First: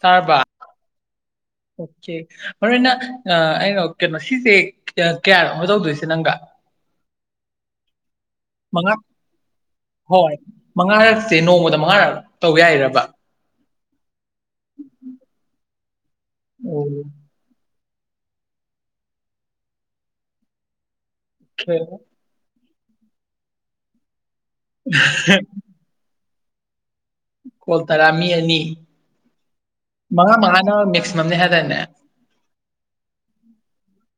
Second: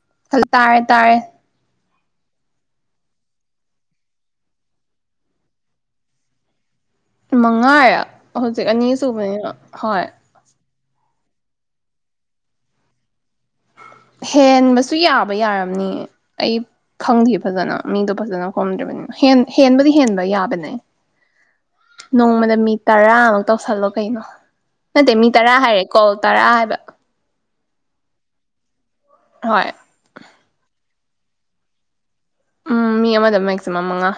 ꯇꯥꯔꯕ ꯇꯥꯔꯦ ꯇꯥꯔꯦ ꯑꯣꯀꯦ ꯃꯔꯨ ꯑꯣꯏꯅ ꯑꯩꯅ ꯀꯩꯅꯣ ꯁꯤꯁꯦ ꯀꯌꯥꯔꯣꯃ ꯇꯧꯗꯣꯏꯁꯦ ꯅꯪꯒ ꯃꯉꯥ ꯍꯧꯖꯤꯛ ꯑꯅꯤ ꯃꯉꯥ ꯁꯨꯕꯅꯤꯅ ꯍꯣꯏ ꯆꯁꯦ ꯅꯣꯡꯃꯗ ꯃꯉꯥꯔ ꯇꯧꯕ ꯌꯥꯏꯔꯕ ꯍꯦꯟꯕꯁꯨ ꯌꯥꯕ ꯌꯥꯔꯝꯅꯤ [unintelligible] ꯑꯩ ꯑꯣꯀꯦ ꯈꯪꯗꯦ ꯐꯖꯅ ꯃꯤꯗꯣ ꯐꯖꯅ ꯈꯣꯝꯗ꯭ꯔꯤꯕꯅꯤꯅ ꯍꯦꯟꯕꯗꯤ ꯍꯦꯟꯕ ꯌꯥꯕꯅꯦ ꯅꯣꯡꯃꯗ ꯃꯤ ꯇꯔꯥꯃꯨꯛ ꯇꯧꯁꯜꯂꯣ ꯀꯩꯅꯣ ꯅ ꯇꯃꯤꯅꯤ ꯇꯔꯥ ꯍꯥꯏꯔꯦ ꯀꯣ ꯇꯔꯥ ꯍꯥꯏꯕ ꯀꯣꯜ ꯇꯔꯥ ꯃꯤ ꯑꯅꯤ ꯍꯣꯏ ꯃꯉꯥ ꯃꯉꯥꯅ ꯃꯦꯛꯁꯤꯃꯝꯅꯦ ꯍꯥꯏꯇꯥꯔꯦꯅꯦ ꯎꯝ ꯃꯤ ꯑꯃ ꯑꯃꯗ ꯃꯦꯛꯁꯤꯃꯝꯉ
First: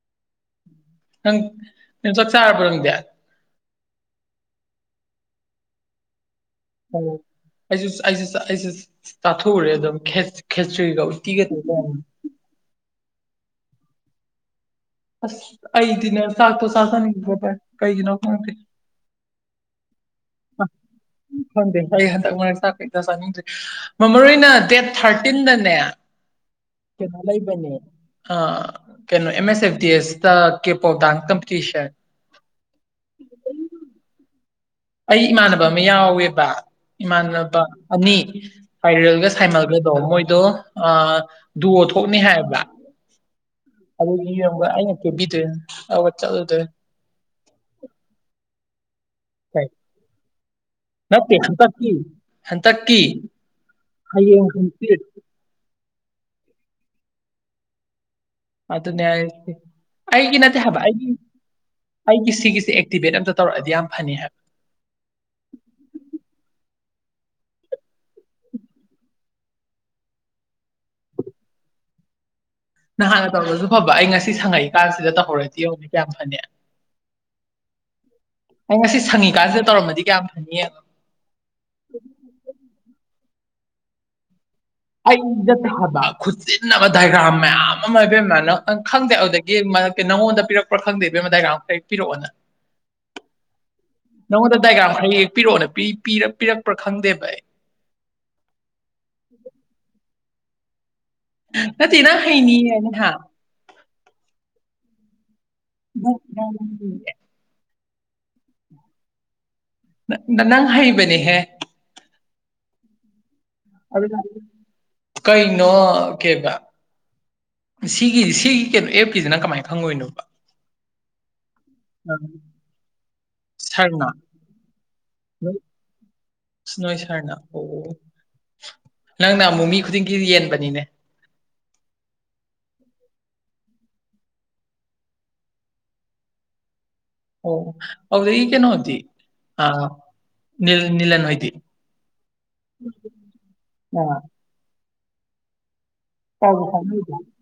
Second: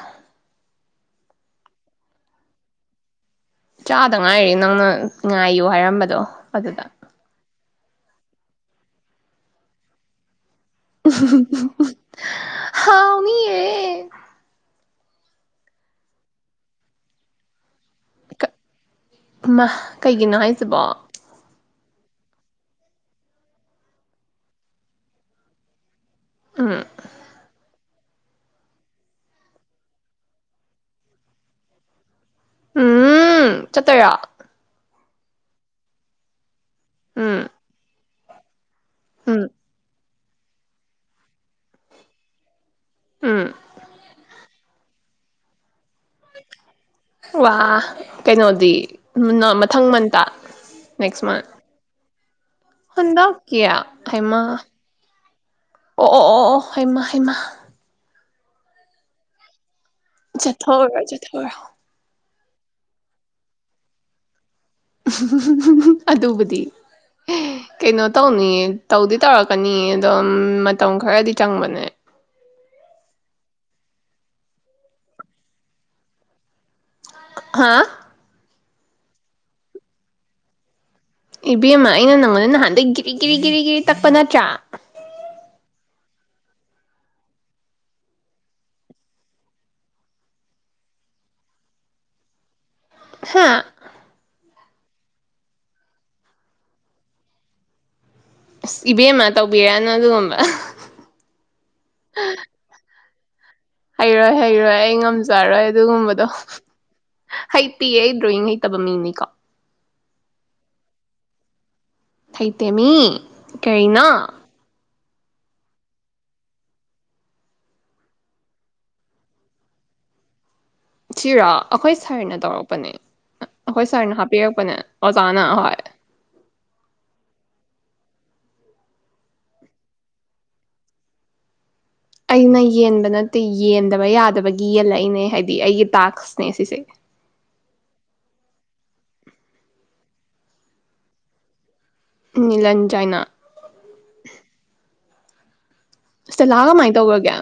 ꯅꯪ ꯆ ꯆꯥꯔ ꯄꯗ ꯆꯥꯗ ꯉꯥꯏꯔꯤ ꯅꯪꯅ ꯉꯥꯏꯌꯨ ꯍꯥꯏꯔꯝꯕꯗꯣ ꯑꯗꯨꯗꯥ ꯑꯣ ꯑꯩꯁꯨ ꯑꯩꯁꯨ ꯑꯩꯁꯦ ꯆꯥꯊꯣꯛꯎꯨꯔꯦ ꯑꯗꯨꯝ ꯈꯦꯠ ꯈꯦꯁꯇ꯭ꯔꯤꯒ ꯎꯇꯤꯒꯩ ꯇ ꯀ ꯍꯥꯎꯅꯤꯌꯦ ꯑ ꯑꯩꯗꯤꯅ ꯁꯥꯥꯛꯣ ꯁꯥꯅꯤꯕ ꯀꯩꯅꯥ ꯐ ꯃꯥ ꯀꯩꯒꯤꯅꯣ ꯍꯥꯏꯁꯤꯕꯣ ꯈꯪꯗꯦ ꯑꯩ ꯍꯟꯗꯛ ꯃꯔꯛ ꯆꯥ ꯀꯛꯇ ꯆꯥꯅꯤꯡꯗ꯭ꯦ ꯃꯔ ꯃꯔ ꯑꯣꯏꯅ ꯗꯦꯠ ꯊꯥꯔꯇꯤꯟꯗꯅꯦ ꯎꯝ ꯊ ꯊꯂ ꯄꯅꯦ ꯑ ꯀꯩꯅꯣ ꯑꯦꯝ ꯑꯦꯁ ꯑꯦꯐ ꯗꯤ ꯑꯦꯁꯇ ꯀꯦ ꯄꯥꯎꯗꯛꯇꯪꯤꯤꯁꯦ ꯎꯝ [unintelligible] ꯆꯠꯇꯣꯏꯔꯣ ꯑꯩ ꯏꯃꯥꯟꯅꯕ ꯑꯃ ꯌꯥꯎꯋꯦꯕ ꯎꯝ ꯏꯃꯥꯟꯅꯕ ꯑꯅꯤ [unintelligible] ꯁꯥꯏꯔꯦꯜꯒ ꯎꯝ ꯁꯥꯏꯃꯜꯒꯗꯣ ꯃꯣꯏ ꯑꯗꯣ ꯑ ꯊꯣꯛꯅꯤ ꯍꯥꯏꯕ ꯎꯝ ꯑꯗꯨꯗ ꯌꯦ ꯑꯩꯩꯅ ꯀꯦꯕꯤ ꯇꯣꯏꯦ ꯋꯥ ꯀꯩꯅꯅ ꯑ ꯅꯦꯛꯁ ꯅ ꯃꯟ ꯍꯟ ꯍꯟꯗꯛꯀꯤ ꯍꯩꯃ ꯍꯟꯇꯀꯤꯡ ꯑꯣ ꯑꯣ ꯑꯣ ꯑꯣ ꯍꯩꯃ ꯍꯩꯃꯥ ꯑ ꯑꯗꯨ ꯅꯦ ꯑꯩꯒꯤ ꯅꯠꯇꯦ ꯍꯥꯏꯕ ꯆꯠꯊꯣꯛꯎꯔꯣꯏ ꯑꯩꯒꯤ ꯆꯠꯊꯣꯛꯎꯔꯣ ꯑꯩꯒꯤꯁꯤ ꯁꯤꯒꯤꯁꯦ ꯑꯦꯛꯇꯤꯚꯦꯠ ꯑꯝꯇ ꯇꯧꯔꯛꯑꯗꯤ ꯌꯥꯝ ꯐꯅꯤ ꯍꯥꯏꯕ ꯑꯗꯨꯕꯨꯗꯤ ꯀꯩꯅꯣ ꯇꯧꯅꯤꯌꯦ ꯇꯧꯗꯤ ꯇꯧꯔꯛꯀꯅꯤꯌꯦ ꯑꯗꯣ ꯃꯇꯝ ꯈꯔꯗꯤ ꯆꯪꯕꯅꯦ ꯅꯍꯥꯟꯅ ꯇꯧꯔꯁꯨ ꯐꯕ ꯑꯩ ꯉꯁꯤ ꯁꯪꯉꯛꯏꯀꯥꯟꯁꯤꯗ ꯇꯧꯍꯧꯔꯗꯤ ꯌꯧꯅꯤꯦ ꯀꯌꯥꯝ ꯐꯅꯤ ꯍꯥ ꯑꯩ ꯉꯁꯤ ꯁꯪꯉꯤꯀꯥꯟꯁꯤꯗ ꯇꯧꯔꯝꯃꯗꯤ ꯀꯌꯥꯝ ꯐꯅꯤꯑꯕ ꯏꯕꯦꯝꯃ ꯑꯩꯅ ꯅꯪꯉꯣꯟꯗ ꯅꯍꯥꯟꯗꯗꯒꯤ ꯀꯔꯤ ꯀꯔꯤ ꯀꯔꯤ ꯀꯔꯤ ꯇꯛꯄ ꯅꯠꯇ꯭ꯔꯥ ꯑꯩꯗ ꯊꯥꯕ ꯈꯨꯆꯤꯟꯅꯕ ꯗꯥꯏꯒ꯭ꯔꯥꯝ ꯃꯌꯥꯝ ꯑꯃ ꯏꯕꯦꯝꯃ ꯅꯪ ꯈꯪꯗꯦ ꯑꯗꯨꯗꯒꯤ ꯃꯔ ꯅꯪꯉꯣꯟꯗ ꯄꯤꯔꯛꯄ꯭ꯔꯥ ꯈꯪꯗꯦ ꯏꯕꯦꯝ ꯗꯥꯏꯒ꯭ꯔꯥꯝ ꯀꯦꯛ ꯄꯤꯔꯛꯑꯣꯅ ꯍꯥꯥ ꯅꯪꯉꯣꯟꯗ ꯗꯥꯏꯒ꯭ꯔꯥꯝ ꯈꯔ ꯌꯦꯛꯄꯤꯔꯛꯑꯣꯅ ꯄꯤꯔꯛꯄ꯭ꯔꯥ ꯈꯪꯗꯦꯕ ꯑꯩ ꯑꯁ ꯏꯕꯦꯝꯃ ꯇꯧꯕꯤꯔꯛꯅ ꯑꯗꯨꯒ [unintelligible] ꯅꯠꯇꯅ ꯍꯩꯅꯤ ꯍꯥꯏꯅ ꯍꯥ ꯍꯩꯔꯣꯏ ꯍꯩꯔꯣꯏ ꯑꯩ ꯉꯝꯖꯩꯦ ꯌꯥꯔꯣꯏ ꯑꯗꯨꯒꯨꯝꯕꯗꯣ ꯍ ꯤꯦ ꯗ꯭ꯔꯣꯌꯉꯩ ꯇꯕ ꯃꯤꯃꯤꯡꯅꯤ ꯀꯥ ꯅꯪ ꯍꯩꯕꯅꯦꯍꯦ ꯄꯇꯦꯃꯤ ꯀꯅ ꯑꯗꯨꯅ ꯀꯩꯅꯣ ꯀꯦꯕ ꯁꯤꯒꯤ ꯁꯤꯒꯤ ꯀꯩꯅꯣ ꯑꯦꯞꯀꯤꯁꯤꯅ ꯀꯃꯥꯏꯅ ꯈꯪꯉꯣꯏꯅꯣꯕ ꯈꯤꯔ ꯑꯩꯈꯣꯏ ꯁꯥꯔꯅ ꯇꯧꯔꯛꯄꯅꯦ ꯑꯩꯈꯣꯏ ꯁꯥꯔꯅ ꯍꯥꯞꯄꯤꯔꯛꯄꯅꯦ ꯑꯣꯖꯥꯅ ꯅꯣꯏ ꯑꯍꯣꯏ ꯅꯪ ꯅ ꯑꯃꯨ ꯃꯤ ꯈꯨꯗꯤꯡꯒꯤ ꯌꯦꯟꯕꯅꯤꯅꯦ ꯑꯩꯅ ꯌꯦꯟꯕ ꯅꯠꯇꯦ ꯌꯦꯟꯗꯕ ꯌꯥꯗꯕꯒꯤ ꯌꯦꯜꯂꯛꯏꯅꯦ ꯍꯥꯏꯗꯤ ꯑꯩꯒꯤ ꯇꯥꯛꯁꯅꯦ ꯁꯤꯁꯦ ꯑꯣ ꯍꯗ ꯌꯦꯒꯦ ꯅ ꯍꯗꯤ ꯑꯅꯤꯜꯅꯤꯂ ꯅꯣꯏꯗꯤ ꯂꯟ ꯆꯥꯏꯅꯥ ꯇꯂꯥ ꯄꯥꯎ ꯀꯃꯥꯏꯅ ꯇꯧꯔꯒꯦ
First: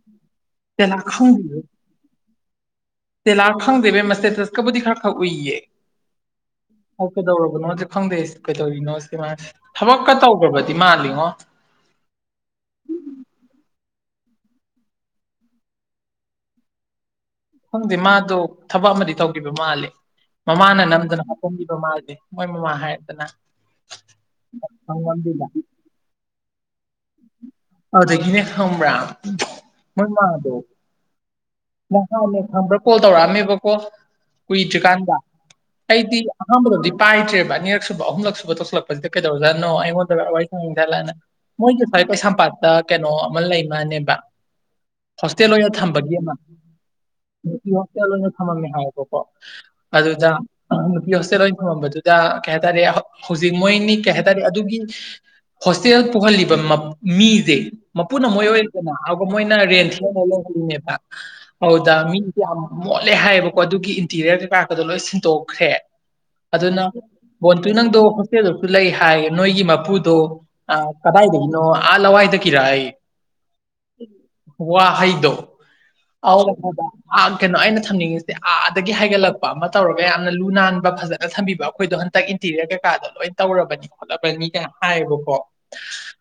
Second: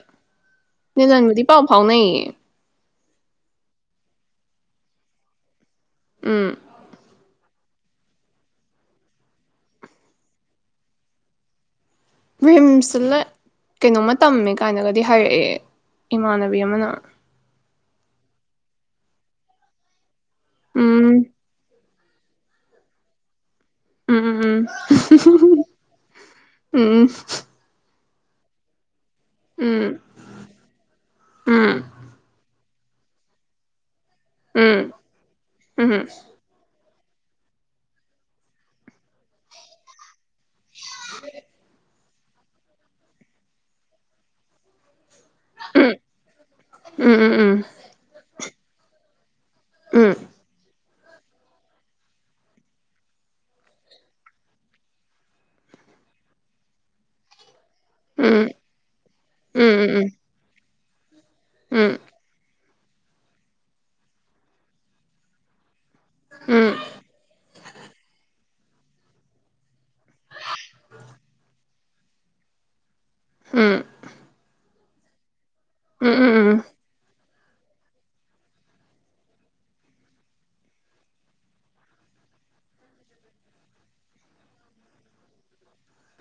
ꯇꯦꯂꯥ ꯅꯦꯂꯟꯕꯨꯗꯤ ꯈꯪꯗꯦ ꯄꯥꯎ ꯐꯥꯎꯅꯩꯌꯦ ꯇꯦꯂꯥ ꯈꯪꯗꯕ ꯃꯁꯦ ꯇꯁꯀꯕꯨꯗꯤ ꯈꯔ ꯈꯪ ꯎꯏꯌꯦ ꯎꯝ ꯑꯣ ꯀꯦꯗꯧꯔꯕ ꯅ ꯈꯪꯗꯦ ꯀꯩꯗꯧꯔꯤꯅꯣ ꯁꯤ ꯃꯥ ꯊꯕꯛꯀ ꯇꯧꯈ꯭ꯔꯕꯗꯤ ꯃꯥꯜꯂꯤꯉꯣ ꯔꯤꯝꯁꯇ ꯀꯩꯅꯣꯝꯃ ꯇꯝꯃꯦ ꯀꯥꯏꯅꯒꯗꯤ ꯍꯥꯏꯔꯛꯑꯦ ꯏꯃꯥꯟꯅꯕꯤ ꯑꯃꯅ ꯈꯪꯗꯦ ꯃꯥꯗꯣ ꯊꯕꯛ ꯑꯃꯗꯤ ꯇꯧꯈꯤꯕ ꯃꯥꯂꯦ ꯃꯃꯥꯅ ꯎꯝ ꯅꯝꯗꯨꯅ ꯍꯥꯄꯣꯝꯕꯤꯕ ꯃꯥꯜꯂꯤ ꯃꯣꯏ ꯃꯃꯥ ꯍꯥꯏꯔꯗꯅ ꯎꯝ ꯈꯪꯉꯝꯗꯦꯗ ꯎꯝ ꯎꯝ ꯑꯗꯨꯗꯒꯤꯅꯦ ꯈ꯭ꯔꯥ ꯎꯝ ꯉꯗꯣ ꯎꯝ ꯎꯝ ꯅ ꯈ ꯀꯣ ꯇꯧꯔꯝꯃꯤꯕꯣ ꯀꯏ ꯆꯀꯥꯟꯗꯥ ꯎꯝ ꯎꯝ ꯎꯝ ꯑꯩꯗꯤꯔꯣꯗꯤ ꯄꯥꯏꯗ꯭ꯔꯦꯕ ꯑꯅꯤꯔꯛꯁꯨꯕ ꯑꯍꯨꯝꯂꯛ ꯁꯕ ꯇꯧꯁꯤꯂꯛꯄꯁꯤ ꯀꯩꯗꯧꯔꯖꯥꯅꯣ ꯑꯩꯉꯣꯟꯗ ꯎꯝ ꯆꯂꯅꯦ ꯃꯣꯏ ꯈꯔꯦꯩꯁ ꯁꯝꯄꯥꯠ ꯗ ꯀꯩꯅꯣ ꯑꯃ ꯂꯩꯃꯅꯦꯕ ꯍꯣꯁꯇꯦꯜ ꯑꯣꯏꯅ ꯊꯝꯕꯒꯤ ꯑꯃ ꯎꯝ ꯎꯝ ꯎꯝ ꯎꯝ ꯍ ꯃꯝ ꯍꯥꯏꯣꯄꯣ ꯎꯝ ꯑꯗꯨꯗ ꯍꯣꯁꯇꯦꯜ ꯑꯣꯏꯅ ꯊꯪꯃꯝꯕꯗꯨꯗ ꯀꯩ ꯍꯥꯏꯇꯥꯔꯦ ꯍꯧꯖꯤꯛ ꯃꯣꯏꯅꯤ ꯀꯩ ꯍꯥꯏꯇꯥꯔꯦ ꯑꯗꯨꯒꯤ ꯍꯣꯁꯇꯦꯜ ꯄꯨꯍꯜꯂꯤꯕ ꯃꯤ [unintelligible] ꯃꯄꯨꯅ ꯃꯣꯏ ꯑꯣꯏꯔꯤꯗꯅ ꯑꯗꯨꯒ ꯃꯣꯏꯅ ꯎꯝ ꯔꯦꯟꯁꯅ ꯂꯧꯔꯤꯅꯦꯕ ꯎꯝ ꯎꯝ ꯍꯗ ꯃꯤ ꯃꯣꯠꯂꯦ ꯍꯥꯏꯌꯦꯕꯀꯣ ꯑꯗꯨꯒꯤ ꯏꯟꯇꯤꯔꯤꯌꯔ ꯄꯥꯛꯀꯗꯣ ꯂꯣꯏ ꯁꯤꯟꯗꯣꯛꯈ꯭ꯔꯦ ꯎꯝ ꯑꯗꯨꯅ ꯑꯗꯨ ꯅꯪꯗꯣ ꯍꯣꯁꯇꯦꯜꯗꯁꯨ ꯂꯩ ꯍꯥꯏ ꯅꯣꯏꯒꯤ ꯃꯄꯨꯗꯣ ꯀꯗꯥꯏꯗꯒꯤꯅꯣ ꯑꯋꯥꯏ ꯀꯔꯑ ꯎꯝ ꯋꯥꯍꯩꯗꯣ ꯎꯝ ꯎꯝ ꯍ ꯀꯩꯅꯣ ꯑꯩꯅ ꯊꯝꯅꯤꯡꯉꯤꯁꯦ ꯑꯥꯗꯒꯤ ꯍꯥꯏꯒꯠꯂꯛꯄ ꯑꯃ ꯇꯧꯔꯒ ꯌꯥꯝꯅ ꯂꯨ ꯅꯥꯟꯕ ꯐꯖꯅ ꯊꯝꯕꯤꯕ ꯑꯩꯈꯣꯏꯗꯣ ꯍꯟꯗꯛ ꯏꯟꯇꯤꯔꯤꯌꯔ ꯀꯩꯀꯥꯗꯣ ꯂꯣꯏ ꯇꯧꯔꯕꯅꯤ ꯈꯣꯠꯂꯕꯅꯤ ꯃꯤ ꯀꯌꯥꯝ ꯍꯥꯏꯌꯦꯕꯀꯣ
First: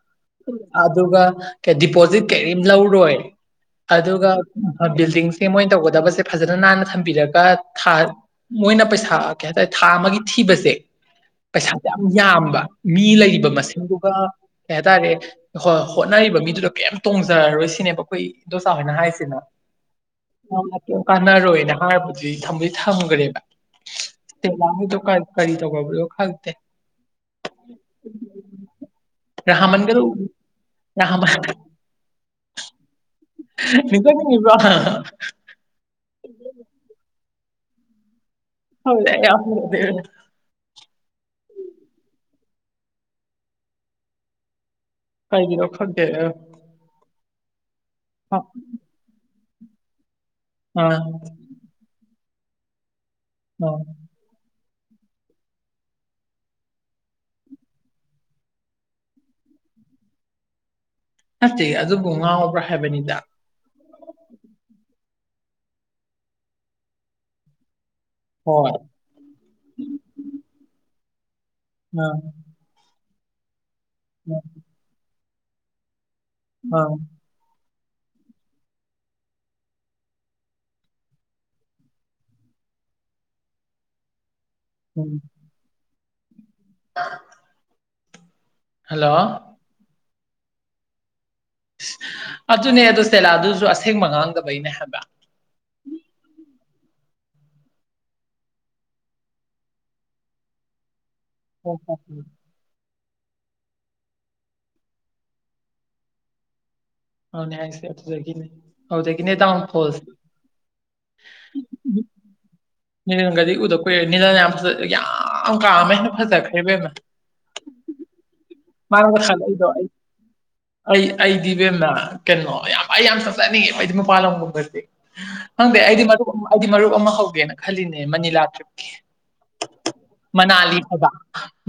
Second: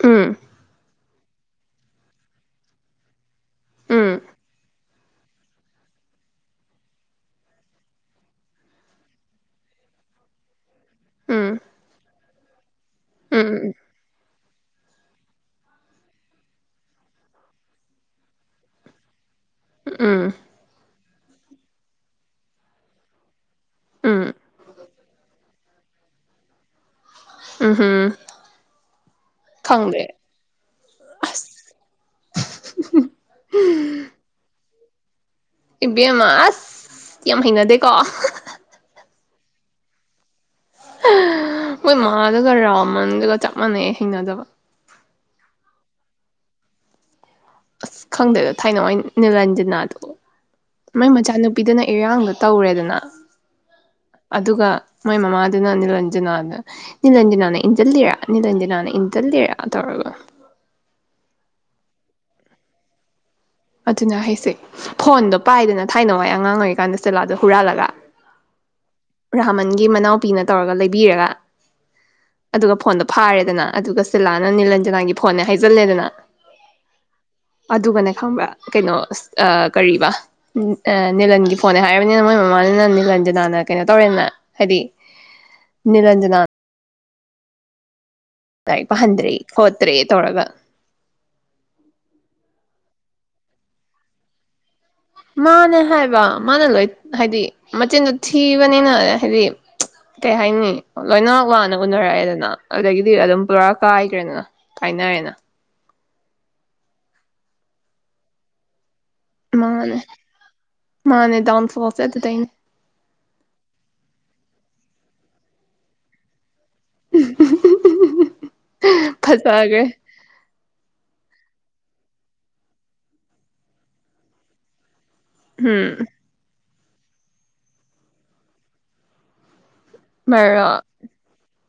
ꯎꯝ [unintelligible] ꯑꯗꯨꯒ ꯗꯤꯄꯣꯖꯤꯠ ꯀꯔꯤꯝ ꯂꯧꯔꯣꯏ ꯑꯗꯨꯒ ꯕꯤꯜꯗꯤꯡꯁꯦ ꯃꯣꯏꯅ ꯇꯧꯒꯗꯕꯁꯦ ꯐꯖꯅ ꯅꯥꯟꯅ ꯊꯝꯕꯤꯔꯒ ꯊꯥ ꯃꯣꯏꯅ ꯄꯩꯁꯥ ꯀꯩ ꯍꯥꯏꯇꯥꯔꯦ ꯊꯥ ꯑꯃꯒꯤ ꯊꯤꯕꯁꯦ ꯎꯝ ꯄꯩꯁꯥꯥꯁꯦ ꯌꯥꯝ ꯌꯥꯝꯕ ꯃꯤ ꯂꯩꯔꯤꯕ ꯎꯝ ꯃꯁꯤꯡꯗꯨꯒ ꯑꯦ ꯇꯅꯤꯦ ꯍꯣꯏ ꯍꯣꯠꯅꯔꯤꯕ ꯃꯤꯗꯨꯗꯣ ꯀꯩꯝ ꯇꯣꯡꯖꯔꯔꯣꯏ ꯁꯤꯅꯦꯕ ꯑꯩꯈꯣꯏ ꯏꯟ ꯗꯣꯆꯥ ꯍꯣꯏꯅ ꯍꯥꯏꯁꯤꯅ ꯎꯝ ꯀꯩ ꯀꯥꯟꯅꯔꯣꯏꯅ ꯍꯥꯏꯔꯕꯗꯨꯗꯤ ꯊꯃꯗꯤ ꯊꯝꯈ꯭ꯔꯦꯕ ꯎꯝ ꯇꯂꯥꯗ ꯀꯔꯤ ꯇꯧꯕꯅꯣ ꯈꯪꯗꯦ ꯎꯝ ꯎꯝ ꯔꯍꯃꯟꯒꯗ ꯌꯥꯍꯃ ꯎ ꯅꯤꯡꯗꯕ꯭ꯔ ꯏꯕꯦꯝꯃ ꯑꯁ ꯌꯥꯝ ꯍꯩꯅꯗꯦꯀꯣ ꯌꯥꯗ ꯃꯣꯏꯃꯥꯗꯨꯒ ꯔꯥꯎꯃꯟꯗꯨꯒ ꯆꯞ ꯃꯥꯟꯅꯩꯦ ꯍꯩꯅꯗꯕ ꯍꯥꯏꯒꯤꯔꯣ ꯈꯗꯦ ꯑꯁ ꯈꯪꯗꯦꯗ ꯊꯥꯏꯅ ꯑꯣꯏꯅ ꯅꯤꯜꯍꯟ ꯅꯥ ꯇ ꯃꯣꯏ ꯑꯥ ꯃꯆꯥꯅꯨꯄꯤꯗꯅ ꯏꯔꯥꯡꯗꯣ ꯇꯧꯔꯦꯗꯅ ꯑ ꯑꯗꯨꯒ ꯃꯣꯏ ꯃꯃꯥꯗꯨꯅ ꯅꯤꯂꯟꯖꯅꯥꯅ ꯅꯤꯂꯟꯖꯅꯥꯅ ꯏꯟꯁꯤ ꯂꯤꯔꯥ ꯅꯤꯂꯟꯖꯅꯥꯅ ꯏꯟꯁꯤꯂꯔ ꯇꯧꯔꯒ ꯅꯠꯇꯦ ꯑꯗꯨꯕꯨ ꯉꯥꯎꯕ꯭ꯔꯥ ꯍꯥꯏꯕꯅꯤꯗ ꯑꯗꯨꯅ ꯍꯥꯏꯁꯦ ꯐꯣꯟꯗꯣ ꯄꯥꯏꯗꯅ ꯊꯥꯏꯅ ꯋꯥꯏ ꯑꯉꯥꯡ ꯑꯣꯏꯔꯤꯀꯥꯟꯗ ꯆꯦꯂꯥꯗꯣ ꯍꯨꯔꯥꯜꯂꯒ ꯍꯣꯏ ꯔꯥꯃꯟꯒꯤ ꯃꯅꯥꯎꯄꯤꯅ ꯇꯧꯔꯒ ꯂꯩ ꯕꯤꯔꯒ ꯑꯥ ꯐꯥꯔꯦꯗꯅ ꯑꯗꯨ ꯀ ꯑꯥ ꯁꯂꯥꯟꯅꯅꯤꯂꯂꯝꯖꯅꯥ ꯐꯣꯟꯅꯦ ꯍꯥꯏꯖꯜꯂꯦꯗꯅ ꯑꯥ ꯑꯗꯨꯒꯅꯦ ꯈꯪꯕ꯭ꯔꯥ ꯀꯩꯅꯣ ꯀꯔꯤꯕꯥ ꯅꯤꯂꯟꯒꯤ ꯐꯣꯟꯅꯦ ꯍꯥꯏꯔꯕꯅꯤꯅ ꯃꯣꯏ ꯃꯃꯥꯅꯤꯅ ꯅꯤꯂꯟ ꯖꯅꯥꯅ ꯀꯩꯅꯣ ꯇꯧꯔꯦꯅ ꯎꯝ ꯅꯤꯔꯟꯖꯅꯥ [unintelligible] ꯍꯜꯂꯣ ꯂꯥꯏꯔꯤꯛ꫰ꯄꯍꯟꯗ꯭ꯔꯦ ꯈꯣꯠꯇ꯭ꯔꯦ ꯇꯧꯔꯒ ꯑꯗꯨꯅꯦ ꯑꯗꯨꯗꯣ ꯁꯦꯂꯥꯗꯨꯁꯨ ꯑꯁꯦꯡꯕ ꯉꯥꯡꯗꯕꯩꯅꯦ ꯍꯥꯏꯕ ꯃꯥꯅꯦ ꯍꯥꯏꯕ ꯃꯥꯅ ꯂꯣꯏ ꯍꯥꯏꯗꯤ ꯃꯆꯤꯟꯗꯣ ꯊꯤꯕꯅꯤꯅ ꯍꯥꯏꯗꯤ ꯀꯩ ꯍꯥꯏꯅꯤ ꯂꯣꯏꯅꯃꯛ ꯃꯅ ꯍꯣꯏ ꯍꯣꯏ ꯍꯣꯏ ꯎꯅꯔꯛꯑꯦꯗꯅ ꯑꯗꯨꯗꯒꯤ ꯗꯤ ꯑꯗꯨꯝ ꯄꯨꯔꯥ ꯀꯥꯏꯈ꯭ꯔꯦꯗꯅ ꯀꯥꯏꯅꯔꯦꯅ ꯑꯗꯨꯅꯦ ꯍꯥꯏꯁꯤ ꯒꯅꯦ ꯃꯥꯅꯦ ꯃꯥꯅꯦ ꯗꯋꯥꯟ ꯐꯣꯜꯁꯦ ꯑꯗꯨꯗꯩꯅꯦ ꯅꯤꯔꯟꯒꯗꯤ ꯎꯗ ꯀꯨꯏꯔꯦ ꯅꯤꯔꯟ ꯌꯥꯝ ꯐꯖ ꯌꯥꯝ ꯀꯥꯝꯃꯦ ꯍꯦꯟꯅ ꯐꯖꯈ꯭ꯔꯦ ꯑꯦꯕ ꯃꯥ ꯃꯥ ꯈꯂ ꯑꯩꯗꯣ ꯑꯩ ꯐꯖꯈ꯭ꯔꯦ ꯑꯩ ꯑꯩꯗꯤ ꯏꯕꯦꯝꯅ ꯀꯩꯅꯣ ꯌꯥꯝ ꯑꯩ ꯌꯥꯝ ꯆꯠꯆꯠꯅꯤꯡꯉꯦ ꯃꯗꯤ ꯃꯄꯥꯟ ꯂꯝꯒꯨꯝꯕꯁꯦ ꯍꯪꯗ ꯎꯝ ꯑꯩꯗꯤ ꯃꯔ ꯑꯩꯗꯤ ꯃꯔ ꯇ ꯑꯃ ꯍꯧꯒꯦꯅ ꯈꯜꯂꯤꯅꯦ ꯃꯅꯤꯂꯥ ꯇ꯭ꯔꯤꯞꯀꯤ ꯃꯅꯥꯂꯤ ꯃꯔꯣꯛ ꯍꯥꯏꯕ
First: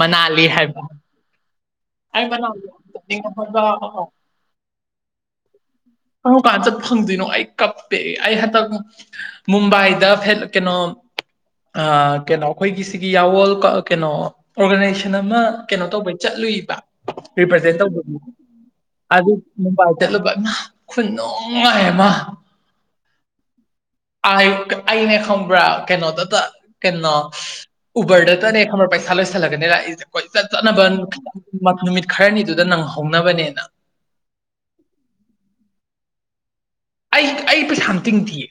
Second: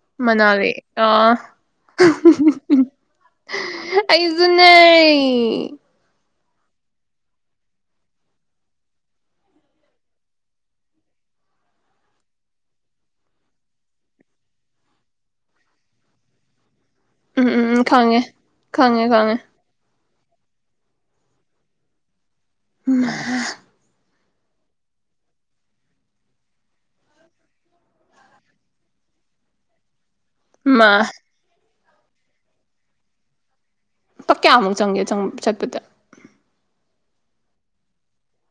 ꯃꯅꯥꯂꯤ ꯍꯥꯏꯕ ꯑꯩ ꯃꯅꯥꯎ ꯌꯥꯝ ꯇꯧꯅꯤꯡꯕ ꯍꯣꯠꯕ ꯅ ꯀꯔꯝ ꯀꯥꯟ ꯆꯠꯄ ꯐꯪꯗꯣꯏꯅꯣ ꯑꯩ ꯀꯞꯄꯦ ꯑꯩ ꯍꯟꯗꯛ ꯃꯨꯝꯕꯥꯏꯗ ꯀꯩꯅꯣ ꯀꯩꯅꯣ ꯑꯩꯈꯣꯏꯒꯤ ꯁꯤꯒꯤ ꯌꯥꯋꯜ ꯀꯩꯅꯣ ꯑꯣꯔꯒꯅꯥꯏꯖꯦꯁꯟ ꯑꯃ ꯀꯩꯅꯣ ꯇꯧꯕꯩ ꯆꯠꯂꯨꯏꯕ ꯎꯝ ꯎꯝ ꯔꯤꯄ꯭ꯔꯖꯦꯟ ꯎꯝ ꯇꯧꯕ ꯈꯪꯉꯦ ꯈꯪꯉꯦ ꯑꯗꯨ ꯈꯪꯉꯦ ꯃꯕꯥ ꯆꯠꯂꯨꯕꯅ ꯈꯨꯟ ꯅꯨꯡꯉꯥꯏꯃ ꯃ ꯑꯅꯦ ꯈꯪꯕ꯭ꯔꯥ ꯀꯩꯅꯣꯗꯇ ꯀꯩꯅꯣ ꯎꯕꯔꯗꯇꯅꯦ ꯈꯪꯕ꯭ꯔꯥ ꯄꯩꯁꯥ ꯂꯣꯏꯁꯜꯂꯒꯅꯤ ꯂꯥꯛꯏꯁꯦ ꯀꯣꯏꯆꯠ ꯆꯠꯅꯕꯟ ꯃꯥ ꯅꯨꯃꯤꯠ ꯈꯔꯅꯤꯗꯨꯗ ꯅꯪ ꯍꯧꯅꯕꯅꯦꯅ ꯂꯨꯄ ꯀꯌꯥꯃꯨꯛ ꯆꯪꯒꯦ ꯆꯠꯄꯗ ꯑꯩ ꯄꯩꯁꯥ ꯑꯃꯥ ꯇꯤꯡꯗꯤꯌꯦ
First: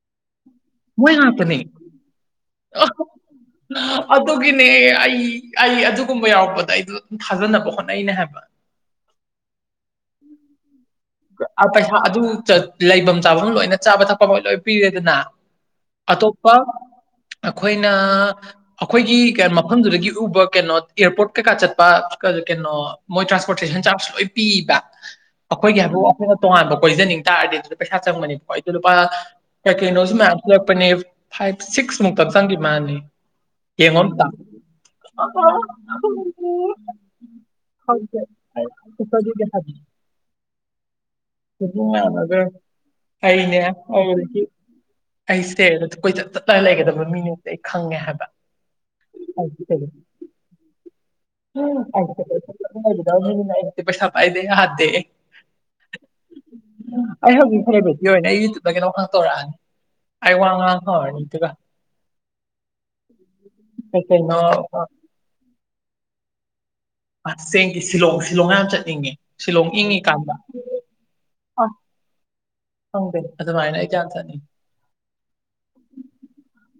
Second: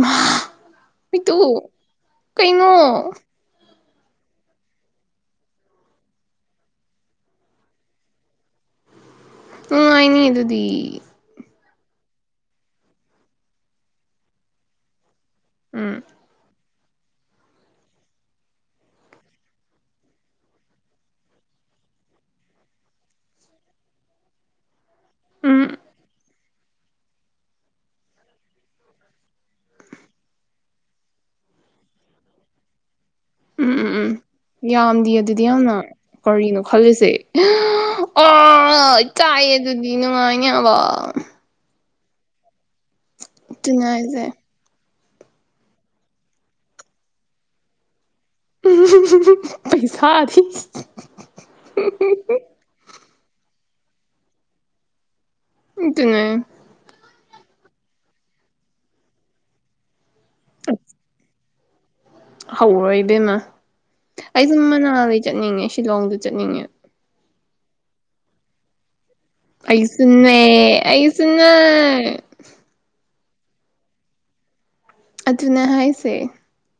ꯃ ꯃꯣꯏ ꯄꯤꯠꯇꯨ ꯉꯥꯛꯇꯅꯦ ꯀꯩꯅꯣ ꯑꯗꯨꯒꯤꯅꯦ ꯑꯩ ꯑꯩ ꯑꯗꯨꯒꯨꯝꯕ ꯌꯥꯎꯔꯛꯄꯗ ꯑꯩꯗꯣ ꯑꯗꯨꯝ ꯊꯥꯖꯅꯕ ꯍꯣꯠꯅꯩꯅꯦ ꯍꯥꯏꯕ ꯅꯨꯡꯉꯥꯏꯅꯤ ꯑꯗꯨꯗꯤ ꯑ ꯄꯩꯁꯥ ꯑꯗꯨ ꯂꯩꯐꯝ ꯆꯥꯐꯝ ꯂꯣꯏꯅ ꯆꯥꯕ ꯊꯛꯄ ꯃꯣꯏ ꯂꯣꯏ ꯄꯤꯔꯦꯗꯅ ꯎꯝ ꯑꯇꯣꯞꯄ ꯑꯩꯈꯣꯏꯅ ꯑꯩꯈꯣꯏꯒꯤ ꯃꯐꯝꯗꯨꯗꯒꯤ ꯎꯕ ꯀꯩꯅꯣ ꯑꯦꯌꯥꯔꯄꯣꯔꯠ ꯀꯩꯀꯥ ꯆꯠꯄ ꯀꯩꯅꯣ ꯃꯣꯏ ꯇ꯭ꯔꯥꯟꯁꯄꯣꯔꯇꯦꯁꯟ ꯆꯥꯔꯖ ꯂꯣꯏ ꯄꯤꯕ ꯎꯝ ꯑꯩꯈꯣꯏꯒꯤ ꯍꯥꯏ ꯑꯗꯨꯗ ꯑꯩꯈꯣꯏꯅ ꯇꯣꯉꯥꯟꯕ ꯀꯣꯏꯖꯅꯤꯡ ꯇꯥꯔꯗꯤ ꯑꯗꯨꯗ ꯄꯩꯁꯥ ꯆꯪꯕꯅꯤꯀꯣ ꯑꯩꯗ ꯂꯨꯄꯥ ꯀꯩ ꯀꯩꯅꯣꯁꯨ ꯃꯌꯥꯝ ꯄꯤꯔꯛꯄꯅꯦ ꯐꯥꯏꯚ ꯁꯤꯛꯁ ꯃꯨꯛꯇꯪ ꯆꯪꯈꯤ ꯃꯥꯜꯅꯤ ꯎꯝ ꯎꯝ ꯌꯦꯡꯉꯣ ꯎꯝ ꯑꯝꯇ ꯌꯥꯝꯗꯤ ꯑꯗꯨꯗꯤ ꯌꯥꯝꯅ ꯀꯔꯤꯅꯣ ꯈꯜꯂꯤꯁꯦ ꯑ ꯆꯠꯄꯗꯨꯗꯤ ꯆꯥꯏꯌꯦ ꯑꯗꯨꯗꯤ ꯅꯨꯡꯉꯥꯏꯅꯦꯕ [inaudible] ꯌꯥꯒꯦ ꯍꯥꯏꯅꯦ ꯑꯗꯨꯅꯦ ꯍꯥꯏꯁꯦ ꯑꯩꯁꯦ ꯀꯣꯏꯆꯠ ꯆꯠꯂ ꯂꯩꯒꯗꯕ ꯃꯤꯅꯁꯦ ꯑꯩ ꯈꯪꯉꯦ ꯍꯥꯏꯕ ꯎꯝ ꯄꯩꯁꯥꯗꯤ ꯎꯝ ꯗ ꯄꯩꯁꯥ ꯄꯥꯏꯗ ꯌꯥ ꯍꯥꯗꯦ ꯏꯠꯇꯉ ꯑꯩ ꯍꯧꯖꯤꯛ ꯐꯦꯕꯦꯠꯀꯤ ꯑꯣꯏꯅ ꯑꯩ ꯌꯨꯇ꯭ꯌꯨꯕꯇ ꯀꯩꯅꯣ ꯍꯥꯡꯇꯣꯔꯛꯑꯅꯤ ꯑꯩ ꯋꯥ ꯍꯣꯏꯇꯒ ꯍꯧꯔꯣꯏ ꯏꯕꯦꯝꯃ ꯀꯩ ꯀꯩꯅꯣ ꯑꯩ ꯁꯝ ꯃꯅꯥꯗ ꯆꯠꯅꯤꯡꯉꯦ ꯁꯤꯂꯣꯡꯗ ꯆꯠꯅꯤꯡꯉꯦ ꯑꯁꯦꯡꯒꯤ ꯁꯤꯂꯣꯡ ꯁꯤꯂꯣꯡ ꯌꯥꯝ ꯆꯠꯅꯤꯡꯉꯦ ꯁꯤꯂꯣꯡ ꯏꯪꯉꯤꯀꯥꯟꯗ ꯑꯩꯁꯨꯟꯃꯦ ꯑꯩꯁꯨꯟꯃꯦ ꯍꯗꯦ ꯑꯗꯨꯃꯥꯏꯅ ꯆ ꯊꯅꯤ ꯑꯗꯨꯅ ꯍꯥꯏꯁꯦ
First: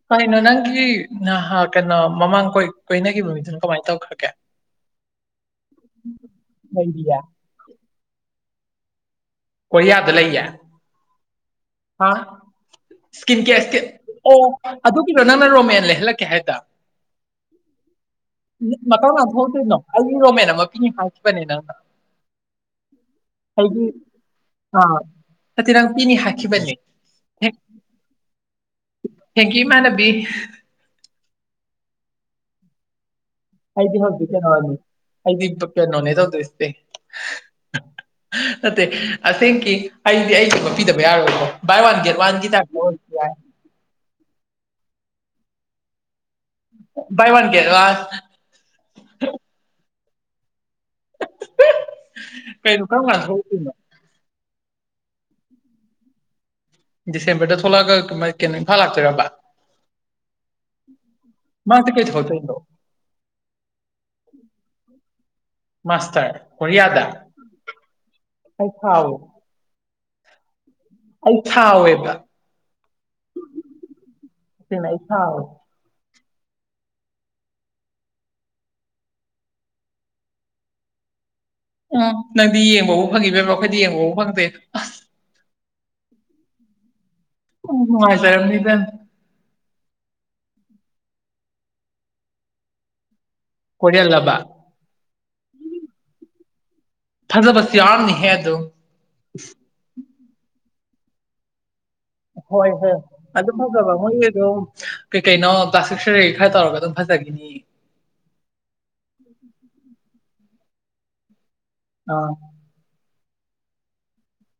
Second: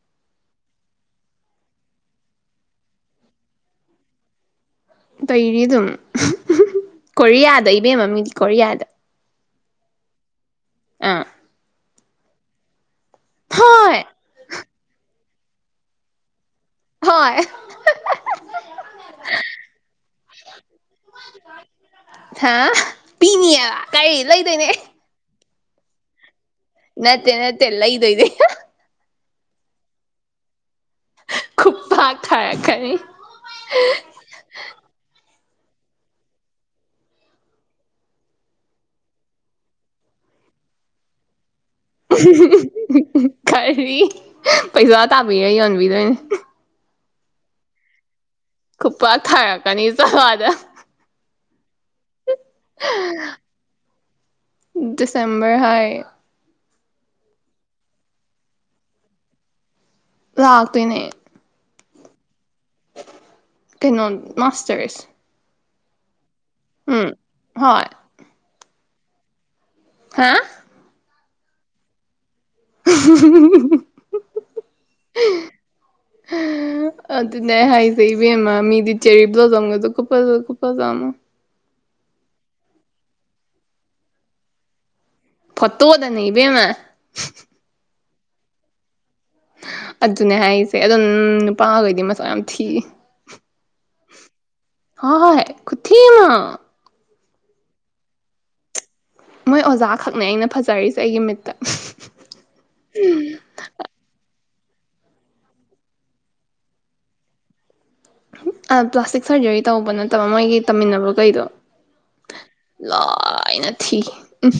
ꯀꯩꯅꯣ ꯅꯪꯒꯤ ꯅꯍꯥ ꯀꯩꯅꯣ ꯃꯃꯥꯡ ꯀꯣꯏꯅꯈꯤꯕ ꯃꯤꯗꯨꯅ ꯀꯃꯥꯏꯅ ꯇꯧꯈ꯭ꯔꯒꯦ ꯇꯩꯔꯤ ꯑꯗꯨꯝ ꯂꯩꯔꯤꯌꯦ ꯀꯔꯤꯌꯥꯗ ꯕ ꯃꯃꯤꯗꯤ ꯀꯗ ꯀꯌꯥꯗ ꯂꯩꯦ ꯑ ꯍꯥ ꯁꯀꯤꯟ ꯀꯦꯔꯀꯤ ꯍꯣꯏ ꯑꯣ ꯑꯗꯨ ꯏꯔꯣ ꯅꯪꯅ ꯔꯣꯃꯦꯟ ꯂꯩꯍꯜꯂꯛꯀꯦ ꯍꯥꯏꯗꯅ ꯍꯣꯏ ꯃꯇꯥꯡ ꯂ ꯊꯣꯛꯗꯣꯏꯅꯣ ꯑꯩꯒꯤ ꯔꯣꯃꯦꯟ ꯑꯃ ꯄꯤ ꯍꯥꯏꯈꯤꯕꯅꯦ ꯅꯪꯅ ꯍꯥ ꯄꯤꯅꯤꯌꯦꯕ ꯑꯩꯗꯤ ꯀꯔꯤ ꯂꯩꯗꯣꯏꯅꯦ ꯑꯥ ꯑ ꯇꯤꯔꯥꯡꯄꯤꯤꯅꯤ ꯍꯥꯏ ꯅꯠꯇꯦ ꯅꯠꯇꯦꯂ ꯏꯣ ꯏ ꯍꯦꯡꯀꯤ ꯏꯃꯕꯤ ꯈꯨ ꯄ ꯈꯥ ꯈꯔꯤ ꯍꯥꯏꯗꯤ ꯍꯧꯗꯤ ꯀꯅꯥꯣꯅꯤ ꯑꯩꯗꯤ ꯀꯩꯅꯣꯅꯦ ꯇꯧꯗꯣꯏꯁꯦ ꯅꯠꯇꯦ ꯑꯁꯦꯡꯀꯤ ꯑꯩꯗꯤ ꯑꯩꯁ ꯃꯄꯤꯤꯗꯕ ꯌꯥꯔꯣꯏꯀꯣ ꯕꯥꯏ ꯋꯥꯟ ꯒꯦꯠ ꯋꯥꯟꯒꯤ ꯇꯥꯏꯞꯇ ꯑꯣꯏꯔꯁꯨ ꯌꯥꯏ ꯈꯔꯔꯤ ꯄꯩꯁꯥ ꯇꯥꯄꯤ ꯌꯥꯏ ꯍꯧꯟꯕꯤꯗꯅꯦ ꯏ ꯋꯥꯟ ꯀꯦ ꯂ ꯊꯋꯥꯗ ꯀꯩꯅꯣ ꯀꯔꯁꯨꯣꯏꯅꯣ ꯁꯦꯝꯕꯔ ꯍꯥꯏ ꯗꯤꯁꯦꯝꯕꯔꯗ ꯊꯣꯛꯂꯛꯑꯒ ꯀꯩꯅꯣ ꯏꯝꯐꯥꯜ ꯂꯥꯛꯇꯣꯏꯔꯝꯕ ꯂꯥꯛꯇꯣꯏꯅꯦ ꯀꯩ ꯊꯧ ꯆꯅꯣ ꯀꯩꯅꯩꯅꯣ ꯃꯥꯁꯇꯔꯁ ꯃꯁꯦ ꯍꯅ ꯌꯥꯗ ꯎꯝ ꯍꯣꯏ ꯑꯩꯩ ꯈꯥꯎ ꯍꯥ ꯑꯩ ꯊꯥꯎꯋꯦꯕ ꯅ ꯏ ꯊꯥꯎ ꯑꯗꯨ ꯑꯗꯨ ꯅ ꯍꯥꯏꯁꯩꯕꯃ ꯃꯤꯗꯤ ꯆꯦꯔꯤꯕ꯭ꯂꯥꯎꯖꯝꯒꯗ ꯀꯨ ꯀꯨ ꯆꯃ ꯎꯝ ꯅꯪꯗꯤ ꯌꯦꯡꯕꯕꯨ ꯐꯪꯉꯤꯕꯦꯝꯕꯣ ꯑꯩꯈꯣꯏꯗꯤ ꯌꯦꯡꯕꯕꯨ ꯐꯪꯗꯦ ꯐꯠꯇꯣ ꯀꯗ ꯅ ꯏꯕ ꯃꯥ ꯅꯨꯡꯉ ꯁꯔꯝꯅꯤꯗ ꯑꯗꯨꯅꯦ ꯍꯥꯏꯔꯤꯁꯦ ꯑꯗꯨꯝ ꯅꯨꯄꯥꯈꯣꯏꯗꯤ ꯃꯆꯥ ꯌꯥꯝ ꯊꯤ ꯀꯂꯕ ꯍ ꯍꯣꯏ ꯍ ꯈꯨꯊꯃ ꯐꯖꯕꯁꯨ ꯌꯥꯝꯅꯤꯍꯦ ꯑꯗꯨ ꯃꯣꯏ ꯑꯣꯖꯥ ꯈꯛꯅꯦ ꯑꯩꯅ ꯐꯖꯔꯤꯁꯦ ꯑꯩꯒꯤ ꯃꯤꯠꯇ ꯍꯣꯏ ꯍꯣꯏ ꯑꯗꯨ ꯐꯕ ꯃꯣꯏꯒꯤꯗꯣ ꯀꯩ ꯀꯩꯅꯣ ꯄ꯭ꯂꯥꯁꯇꯤꯛ ꯁꯔꯔꯤ ꯈꯔ ꯇꯧꯔꯒ ꯑꯗꯨꯝ ꯐꯖꯈꯤꯅꯤ ꯄ꯭ꯂꯥꯁꯇꯤꯛ ꯁꯔꯖꯔꯤ ꯇꯧꯕ ꯅꯠꯇꯕ ꯃꯣꯏꯒꯤ ꯇꯝꯃꯤꯟꯅꯕ ꯀꯩꯗꯣ ꯑꯥ ꯊꯥꯏꯅ ꯊꯤ ꯎꯝ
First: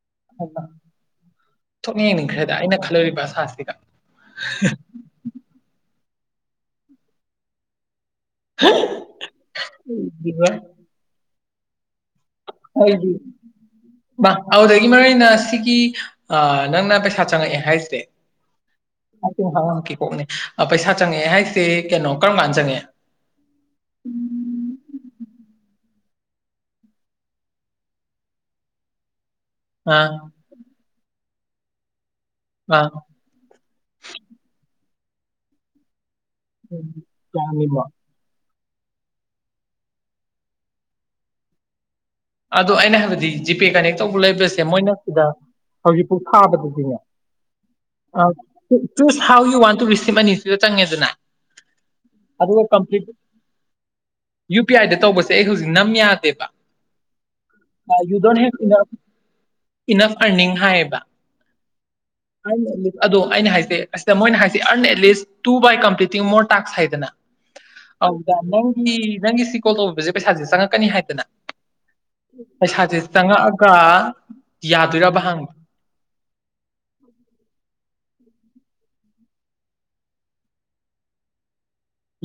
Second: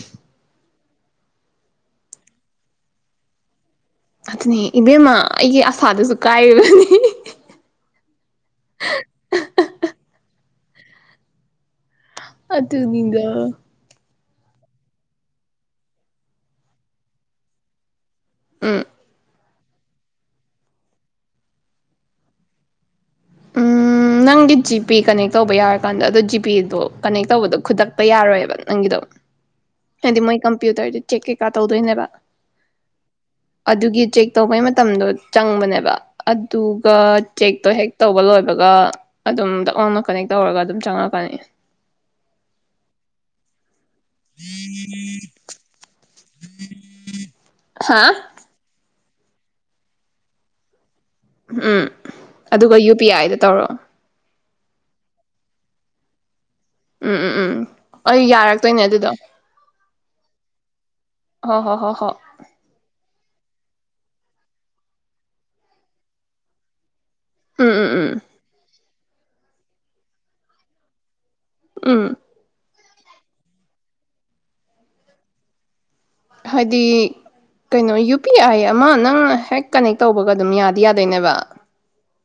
ꯊꯣꯛꯅ ꯌꯦꯡꯅꯤꯡꯈ꯭ꯔꯦꯗ ꯑꯩꯅ ꯈꯜꯂꯣꯔꯤꯕ ꯑꯁꯥꯁꯤꯒ ꯑꯗꯅꯦ ꯏꯕꯦꯝꯃ ꯑꯩ ꯑꯁꯗꯁꯨ ꯀꯥꯏꯕꯅꯤ ꯕ ꯎ ꯑꯗꯨ ꯑꯗꯨꯅꯤꯒ ꯑꯗꯨꯗꯒꯤ ꯃꯔꯨ ꯑꯣꯏꯅ ꯁꯤꯒꯤ ꯅꯪꯅ ꯄꯩꯁꯥ ꯆꯪꯉꯛꯑꯦ ꯍꯥꯏꯁꯦ ꯎꯝ ꯍꯔꯉꯛꯀꯦ ꯀꯣꯛꯅꯦ ꯄꯩꯁꯥ ꯆꯪꯉꯛꯑꯦ ꯍꯥꯏꯁꯦ ꯀꯩꯅꯣ ꯀꯔꯝ ꯀꯥꯟ ꯆꯪꯉꯛꯦ ꯅꯪꯗꯤ ꯖꯤꯄꯦ ꯀꯅꯦꯛ ꯇꯧꯕ ꯌꯥꯔꯦ ꯂ ꯀꯥꯟꯗ ꯑꯗꯣ ꯖꯤꯄꯦꯗꯣ ꯀꯅꯦꯛ ꯇꯧꯕꯗꯣ ꯈꯨꯗꯛꯄ ꯌꯥꯔꯣꯏꯑꯕ ꯅꯪꯒꯤꯗꯣ ꯑꯥ ꯑꯗꯤ ꯃꯣꯏ ꯀꯝꯄ꯭ꯨꯇꯔꯗꯤ ꯆꯦꯛ ꯀꯩꯀꯥ ꯇꯧꯗꯣꯏꯅꯦꯕ ꯑꯥ ꯑꯗꯨꯒꯤ ꯆꯦꯛ ꯇꯧꯕꯩ ꯃꯇꯝꯗꯣ ꯆꯪꯕꯅꯦꯕ ꯑꯗꯨꯒ ꯆꯦꯛꯇꯣ ꯌꯥꯝꯃꯤꯕ ꯍꯦꯛ ꯇꯧꯕ ꯂꯣꯏꯕ ꯑꯗꯨꯒ ꯑꯗꯨꯝ ꯗꯛ ꯂꯣꯅ ꯀꯅꯦꯛ ꯇꯧꯔꯒ ꯑꯗꯨꯝ ꯆꯪꯉꯛꯀꯅꯤ ꯑꯗꯣ ꯑꯩꯅ ꯍꯥꯏꯕꯗꯤ ꯖꯤꯄꯦ ꯀꯅꯦꯛ ꯇꯧꯕ ꯂꯩꯕꯁꯦ ꯃꯣꯏꯅ ꯁꯤꯗ ꯍꯧꯖꯤꯛ ꯊꯥꯕꯗꯨꯗꯤꯅꯦ ꯍꯥ ꯑ choose how you one two receipt ꯑꯅꯤꯁꯤꯗ ꯆꯪꯉꯦꯗꯅ ꯎꯝ ꯑꯗꯨꯒ ꯌꯨ ꯄꯤ ꯑꯥꯏꯗ ꯇꯧꯔꯛꯑꯣ ꯌꯨ ꯄꯤ ꯑꯥꯏꯗ ꯇꯧꯕꯁꯦ ꯑꯩ ꯍꯧꯖꯤꯛ ꯅꯝ ꯌꯥꯗꯦꯕ ꯎꯝ ꯎꯝ ꯎꯝ ꯌꯨ ꯑꯩ ꯗꯣꯟ ꯍꯦꯞ ꯌꯥꯔꯛꯇꯣꯏꯅꯦ ꯏꯅꯐ ꯑꯗꯨꯗꯣ ꯏꯅꯐ ꯑꯔꯅꯤꯡ ꯍꯥꯏꯌꯦꯕ ꯍꯣ ꯍꯣ ꯍꯣ ꯍꯣ ꯑ ꯑꯗꯨꯗ ꯑꯩꯅ ꯍꯥꯏꯁꯦ ꯑꯁꯤꯗ ꯃꯣꯏꯅ ꯍꯥꯏꯁꯦ earn at least two by completing more tasks ꯍꯥꯏꯗꯅ ꯎꯝ ꯎꯝ ꯎꯝ ꯑꯧꯗ ꯅꯪ ꯑꯩ ꯅꯪꯒꯤ ꯁꯤ ꯀꯣꯜ ꯇꯧꯕꯁꯦ ꯄꯩꯁꯥꯁꯦ ꯆꯪꯉꯛꯀꯅꯤ ꯍꯥꯏꯗꯅ ꯎꯝ ꯄꯩꯁꯥꯥꯁꯦ ꯆꯪꯉꯛꯑꯒ ꯌꯥꯗꯣꯏꯔꯕ ꯍꯥꯡꯕ ꯍꯥꯏꯗꯤ ꯀꯩꯅꯣ ꯌꯨ ꯑꯄꯤ ꯑꯥꯏ ꯑꯃ ꯅꯪ ꯍꯦꯛ ꯀꯅꯦꯛ ꯇꯧꯕꯒ ꯑꯗꯨꯝ ꯌꯥꯗꯤ ꯌꯥꯗꯣꯏꯅꯦꯕ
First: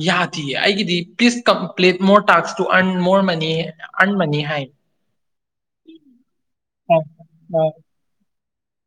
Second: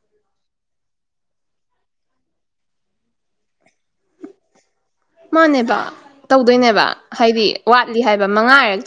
ꯌꯥꯗꯌꯦ ꯑꯩꯒꯤꯗꯤ please complete more tasks to earn more money earn money ꯍꯥꯏ ꯃꯥꯅꯦꯕ ꯇꯧꯗꯣꯏꯅꯦꯕ ꯑ ꯍꯥꯏꯗꯤ ꯑ ꯋꯥꯠꯂꯤ ꯍꯥꯏꯕ ꯃꯉꯥꯔꯛ